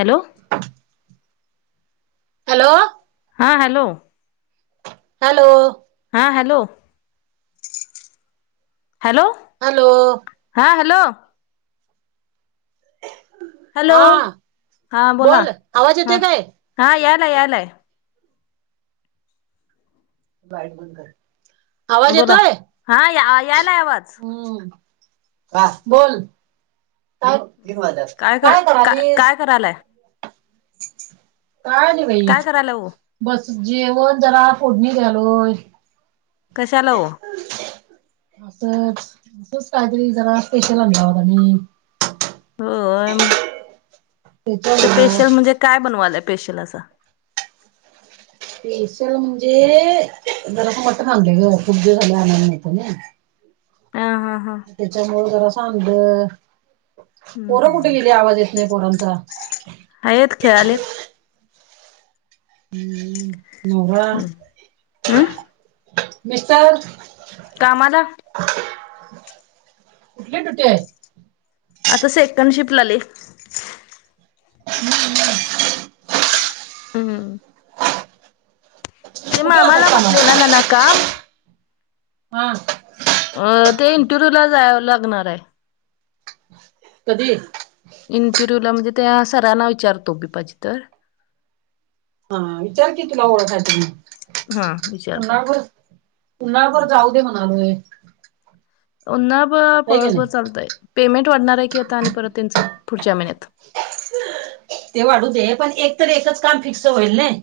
Hello. Hello. हा hello. Hello. हा hello hello. Hello. हां हॅलो. हॅलो हा हा बोला बोल आवाज ह येतोय काय हा यालाय यालाय. आवाज बोला येतोय हा या यायलाय आवाज हम्म. का बोल काज काय करालीस? करालाय. काय नि भाई काय करायला हो बस जेवण जरा फोडणी दालोय. कशा आला ओ? असरी जरा स्पेशल आ होम ते त्याच्या फेशियल म्हणजे काय बनवालंय फेशियल असं? तेशल म्हणजे जरा समट थांबलं ग खुगद झाल्या आला मित ना ह हा हां. त्याच्यामु जरा सांड पोरं हम्म कुठे गेली आवाज येत नाही पोरांचा? आहेत खेळालेत. हम्म हम् नभ मिस्टर कामाला कुठले तुठे आहे. आता सेकंड शिफ्टला आले. ह हम. हम्म तेग कुठे जातात मामाला म्हटले ना कामाला ना ना काम. हा अ ते इंटरव्ह्यू ला जावं लागणार आहे. कधी? इंटरव्ह्यू ला म्हणजे त्या सरांना विचारतो बी पाजी तर हा विचार कतीला ओळ्यासाठीने हा विचारतो. पुन्हावरर उ्हापर जाऊ दे म्हणालोय. ्हा ब आहे की पासर नाही चालतंय पेमेंट वाढणार आहे की आता आणि परत त्यांचं पुढच्या महिन्यात. ते वाढू दे पण एकत एकच काम फिक्स होईल नाही.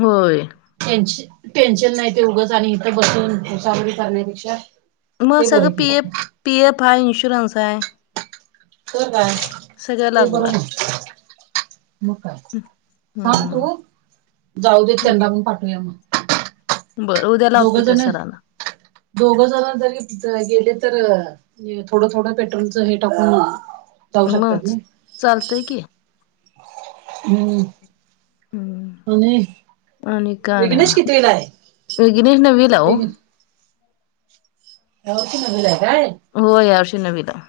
होय. टेन्श टेन्शन नाही ते उघंच आणि इथ बसून सावररी करण्यापेक्षा म ते हसं बरं गं पी की एफ पी एफ हय इनशरन्स हय तर काय ते लागू बरं आहे. नाही मग काय सांग हम्म तू जाऊ देेत त्यांडा पण पाठवया मग बरं उद्या दोघ लावतो त्या जण सरांना दोघ जण जरी गेले तर थोडं थोडं पेट्रोलचं हे टाकून जाऊ म शकतात ना चालतंय की हम्म आणि आणि काय नाही वघ्नेश बघा कितीविला आहे विघ्नेश नववीला ओ अ कि मला आहे काय हो यावर्षी नवित आहे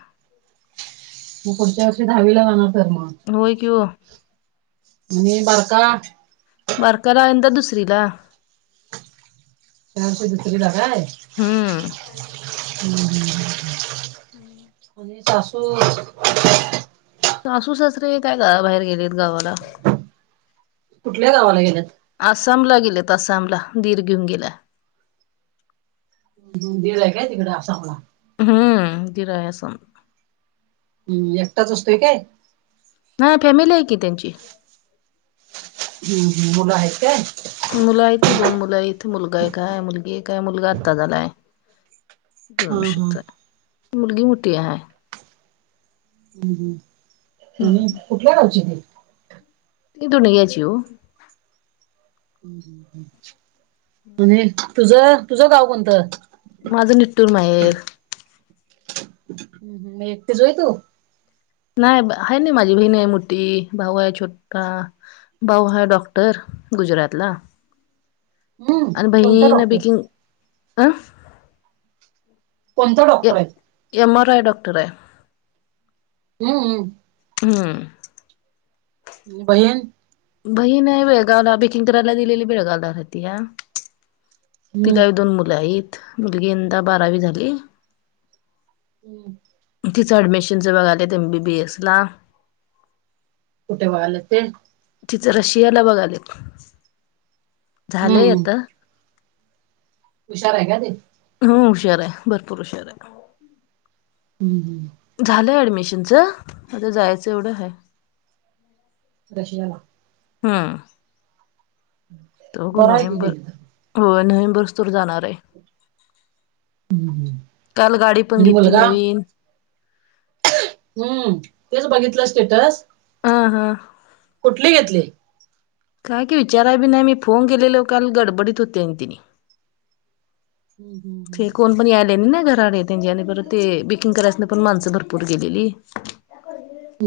मग पुढच्या वर्षी दहावीला राहणार तर मग हो कू आणि बारका बारका आहेंदा दुसरी ला चारश दु तरी लाकाा आहे हम्म हम ह हम्म आणि ासू सासू सासरे काय का बाहेर गेलेत गावाला? कुठल्या गावाला गेले आहेत आसामला गेलेत आसामला दीर घेऊन गेला आहे. दिलाय काय तिकडे आसामला? हम्म, दिलाय असन. एकटाच असतोय काय? ह फॅमिली आहे की त्यांची. हम्म, मुल आहेत का? मुल आहे की दोन मुल आहे एक मुलगा आहे एक मुलगी आहे मुलगा आता झालाय. हा दोन हा शेत हाय मुलगी मोठी हाय. हम हम आणि हम्म कुठल्या गावची विहीर मी दोनग्याची हो. आणि तुझ, तुझं गाव कोणतं? माझं निटूल माहेर हम हम एकटीच होय तू? नाही आहे न माझी बहिण आहे मोठी भाऊ आहे छोटा भाऊ आहे डॉ. गुजरातला हम्म आणि बहिण कोणता आहे न डॉक्टर? बाकी कोणता डॉक्टर आहे एम. आर. आर. डॉक्टर आहे हम्म, हम्- हम्म. बहिण बही नाही बेळगावला बेकिग कराय दिललशशशौ तिला हम्म. दोन मुल आहेत मुलगी यंदा बारावी झाली आहे. [unintelligible] तिच एडमिशनच बघायचं आहे एम. बी. बी. एस. ला कुठे व्हाल ते तिच रशियाला बघालेत झालय हम्म आता हुशार आहे का ते हम, हुशार आहे भरपूर हुशार आहे. हम्, हम्, झालं एडमिशनच आता जायचं एवढं आहे रशियाला हम्म दोघं बरं आहे की नोव्हेंबर गेले तर नोव्हेंबरलाच जाणार आहे. काल गाडी पण आणि घेतली मुलगा नवीन हम्म तेच बघितलं स्टेटस हं हं कुठले घेतले काय की विचारायला बी नाही मी फोन केल गडबडीत होते ती हम्म हम् ते हम् कोण पण आले ना घराडे त्यांच्या आणि परत ते बेकिंग करायच नाही पण माणसं भरपूर गेलेली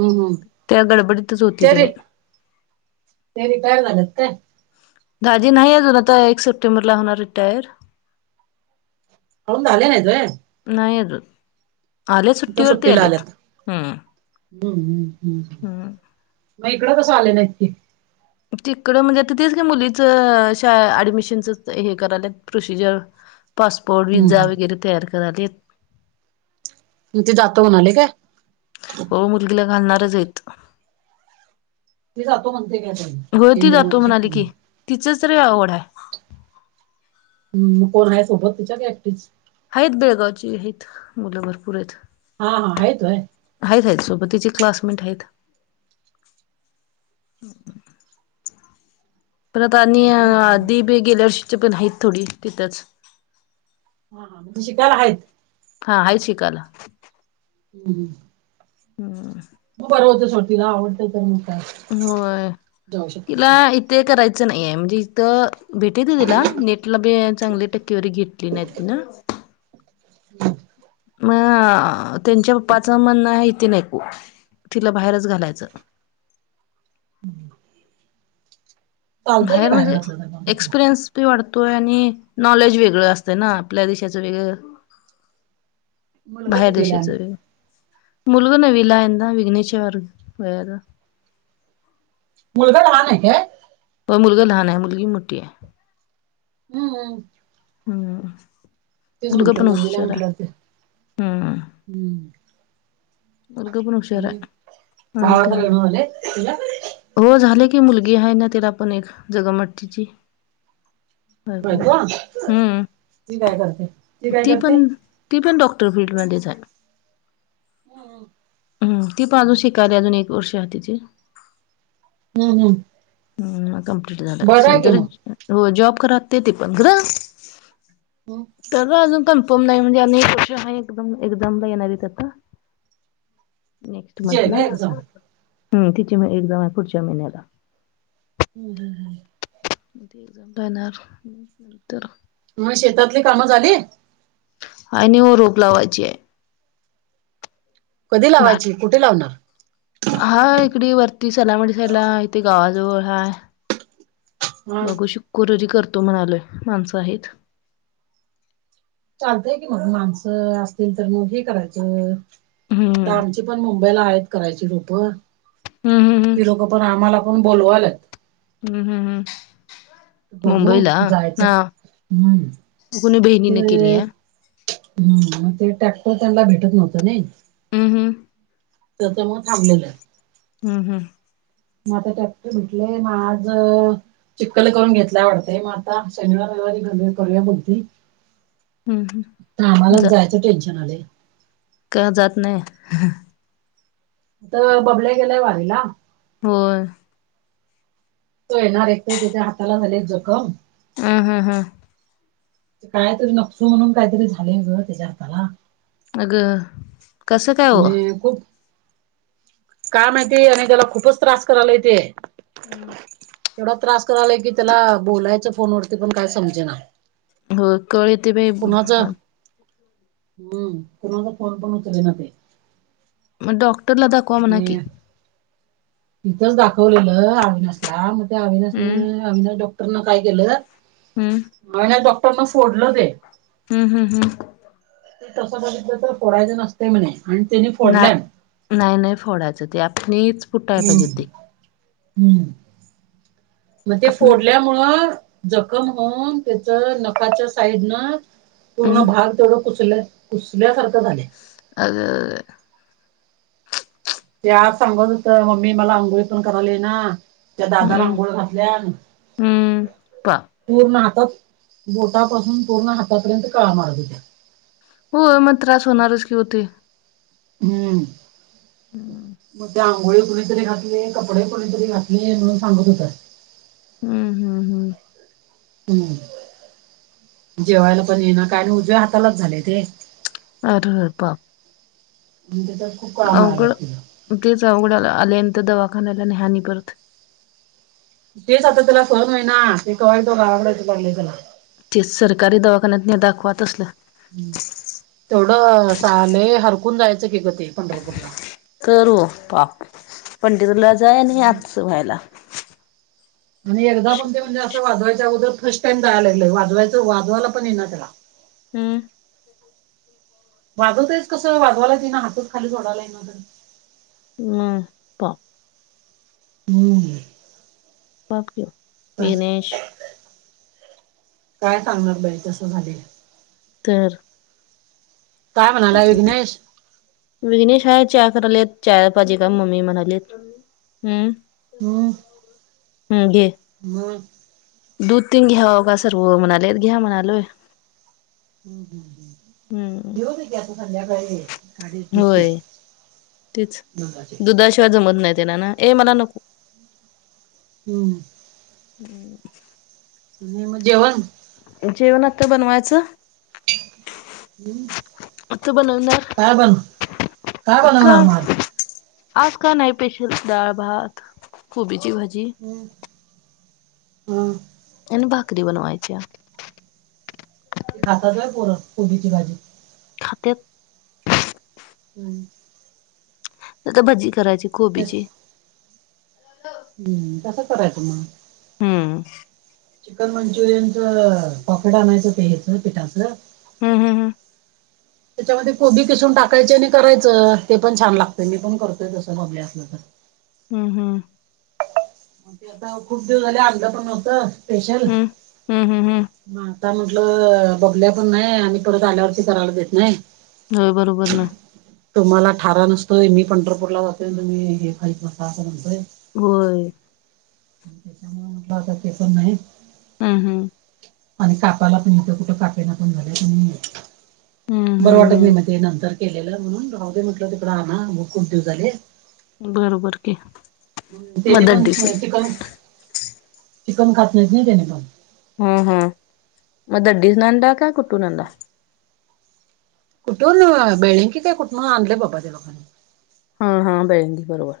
हम्म त्या गडबडीतच होती ते रि तिने ते रिटायर झाले आहेत काय दाजी नाही आहे अजुन आता एक सप्टेंबरला होणार रिटायर होऊन झाल नाहीत व्हय. नाही अजुन त्या सुट्टीला आल्यात हम्म हम्म. मग इकडं कसं आले नक्की. तिकडं म्हणजे आता तेच का मुलीचंा ऍडमिशनच हे करायला प्रोसिजर पासपोर्ट वि्हजा वगैरे तयार कराले. मग ते जातं म्हणाले काय. हो मुलगीला घालणारच आहेतेत. ते जातो म्हणते का त्यां. घळती जातो म्हणाली की तिच तरी आवड आहे. हम मग कोण आहे सोबत तुच्या ग क्टी आहेत बेळगावची आहेत मुलं भरपूर आहेत. हा हा आयतोय. आहेत आहेत सोबत तिचे क्लासमेट आहेत. परत आणि आहेत व्हय? आधी बी गेल्यावरष पण आहेतत थोडी तिथेच. हा हा शिकायला आहेत. हा आहे शिकला. हम् हम. हम मग बर होतच होटतीला आवडतय तर मग. काय हो जाऊ तिला शकते इथे करायचं नाहीये म्हणजे इथं भेटे त तिला नेटला बी चांगली टक्क्यावरारी घेतली नाही ति नां. [inaudible] मग त्यांच्या पप्पाच म्हणण आहेथ नाहीऐकू तिला बाहेरच घालायचं. हम्. बाहेर म्हणजे एक्सपिरियन्स. त वाटतोय आणि नॉलेज वेगळं असतंय ना आपल्या देशाचं वेगळं. मुलगा बाहेर कितवीला देशा आहे मग? जावे. मुलगु ना वलायंद विघ्नच्या वार व. मुलगाड वा आहे का? पण मुलगा लहान आहे मुलगी मोठी आहे. हम्म हम् हम्म मल का म्हटलं आपण नववीला विचारा. म्हटलं ते हम्म अकपण उषार आणि आणिन का? भावाचं लग्न झाले तुझ्या हो झाले की मुलगी आहे ना तला पण एक जगमट्टीची. ह बायको ती हम्म काय करते काय ती करते पण. ती पण डॉक्टर फीलडमध्ये जा आहे. हम्म हम ती पण अजून शिकायली अजून एक वर्ष तिची. हम्म हम् ह कमप्लीट झालंे तर मग हो जॉब क ते ते पण घर. हम्म. तर अजून कमपम नाही म्हणजे अनेक वष आहे एकदम एकदमला येणारी त्याता नेक्स्ट तिची आहे मंथला का एक्झाम हम् तिची एकदम आहे पुढच्या महिन्याला हम् हम हम् ते एगझा बॅनार नंतर. मग शेतातली कामं झाली? आणि व रोप लावायची आहे. कधी भात लावायची कुठे लावणार. हा इकडे वरती सलामणी सला इथे गावाजवळ हा हा बघू शुकुरवारी करतो म्हणालोय माणसं हायीत. चालतय की मग माणसं असतील तर मग हे करायचं. हम्म आता आमची पण मुंबईला आहेत करायची रोप. हम्म -हम्म हम्म ती लोक पण आम्हाला पण बोलवाल्यात. हम्म- हम्म -हम्म बघू मुंबईला, जायचं हा हम्म म कुणी ते बहिणीने केलीया. हम्म म ते ट्रॅक्टर त्यांनला भेटत नव्हतं नय. अ हम्म त्याच्यामूळ थांबलेलं. हम्म -हम्म म आता ट्रॅक्टर भेटलय मग आज, चिक्कल करून घेतलाय वाटतय मग आता शनिवार- रविवारी घाल-करूया म्हणतुय. हम्म हम्म आता आम्हालाच जा जायचं टेन्शन आलय. का जात नाही? त बबल्या गेलाय वारीला. होय. तो येणार, एक तर त्याच्या हाताला झाल्या जखम. आ. हा. हा कायतरी नक्सु म्हणून कायतरी झालय ग त्याच्या हाताला. अगं कसं काय हो मी खूप का माहिती, आणि त्याला खूपच त्रास करायलय तेे. हम्म एवढा त्रास करालय की त्याला बोलायचं फोन वरती पण काय समजेना. होय, कळ येते बाई कुणाचं हा हम्म कुणाचा फोन पण उचलेना ते. मग डॉक्टरला दाखवा म्हणा आणि की. तिथंच दाखवलेलं अविनाशला, मग त्या अविनाशन हम्म त्या अविनाश डॉक्टर न काय केलं? हम्म अविनाश डॉक्टरनं फोडलं ते. हम्म -हम्म -हम्म तसं बघितलं तर फोडायचं नसतय म्हणे आणि त्यानी नाही फोडल्यात. नाही- नाही फोडायचं ते आपनीच हम्म हम्म [inaudible] मग ते आपण फोडल्यामुळं जखम होऊन त्याच नखाच्या साइडनं पूर्ण हम्म भाग तेवढं कुसल- कुसल्यासारखं झालय. अग बाई. [unintelligible] ते आज सांगत होत मम्मी मला आंघोळी पण करायला येईना. त्या दादान हम्म आंघोळ घातल्यान. पाप पूर्ण हातात, बोटापासून पूर्ण हातापर्यंत कळा माराल्यात. होय, मग त्रास होणारच की ओ ते. हम्म हम्म मग ते आंघोळी कुणीतरी घातली, कपडे कुणीतरी घातले म्हणून सांगत होत. हम्म- हम्म- हम्म हम्म जेवायला पण ये ना काय आणि उजव्या हातालाच झाले ते. अर.... पाप [unintelligible] मारायला अवघड, तिला तेच अवघड, आल्यानी तर दवाखान्याला न्ह्या आणि परत. तेच आता त्याला सहन होईना. मी कवा येतोय गावाकड अस झालंय त्याला. ते सरकारी दवाखान्यात न्या दाखवा तसलं. तेवढं स आले हरपून जायचं कि ग ते पंढरपूरला. करू पाप पंढपुरला जाय आणि आजच व्हायला. आणि एकदा पण ते म्हणजे असं वाजवायच्या अगोदर फर्स्ट टाइम जायला लागलंय वाजवायच वाजवायला पण ये ना त्याला. हम्. प [inaudible] वाजवतयस कसं वाजवायलाच येई ना हातच खाली सोडायला ये ना. हम्. हम्म. बाक्य, बस विनेश. काय सांगणार बाई तसं झाले. तर. काय म्हणालाय विघ्नेश? विघ्नेश आहे चहा करायला चहा पाहिजे का मम्मी म्हणालीत. हम्म हम्म. हम्, घे हम [unintelligible] दूध पिऊन घ्या का सर्व म्हणाले घ्या म्हणालोय. हम्म घेऊ दे की आता संध्याकाळी. गाडी सुटते होय, तेच नंदाचे दुधाशिवाय जमत नाही त्याला ना, ए मला नको. हम. हम्म [inaudible] आणि मग जेवण. जेवण आत्ता बनवायचं ठीक आता बनवणार [inaudible] काय बन काय का बनवणार म आज. आज का नाही स्पेशल, डाळ, भात, कोबीची भाजी ह [inaudible] आणि भाकरी बनवायची. ते खातात वय पोर कोबीची भाजी? खातेत. हम्म [inaudible] नायतर भजी करायची कोबीची. हम्म, तसं करायच मग. हम्म. चिकन मंचुरियनच पॉकेट आणायचं ते हचं पिठाचं. हम, हम, हम, त्याच्यामध्ये कोबी किसून टाकायचे आणि करायचं ते पण छान लागतय मी पण करतोय तसं बबले असलं तर. हम्म, हम्म, म्हणजे आता खूप दिवस झाले आणलं पण नव्हत स्पेशल हम्म हम्म हम्म हम्म हम्म म आता म्हटलं बबल्या पण नाही आणि परत आल्यावरती करायला येत नाही. हा बरोबर ना. तुम्हाला ठारा नसतोय मी पंढरपूर ला जातो मी हे खाईत बसा असं म्हणतोय. होय. त्याच्यामुळे म्हटलं आता ते पण नाही. हम्, हम्, आणि कापाला पण इथं कुठं कापेना पण झाल्या पण हम्म बरं हम्म वाटत नाही मग हम्म ते नंतर केलेलं म्हणून राहू दे म्हटलं तिकडं आण ना खूप दिवस झाले. बरोबर कि त्याने पण चिकन चिकन खात नाहीच नाही त्याने पण हम्म हम मग दडडी ना काय कुट्टू ना? कुठून, बेळंकी की काय कुठून आणल बाबा त्या लोकांनी. हा, हा बेळंकी बरोबर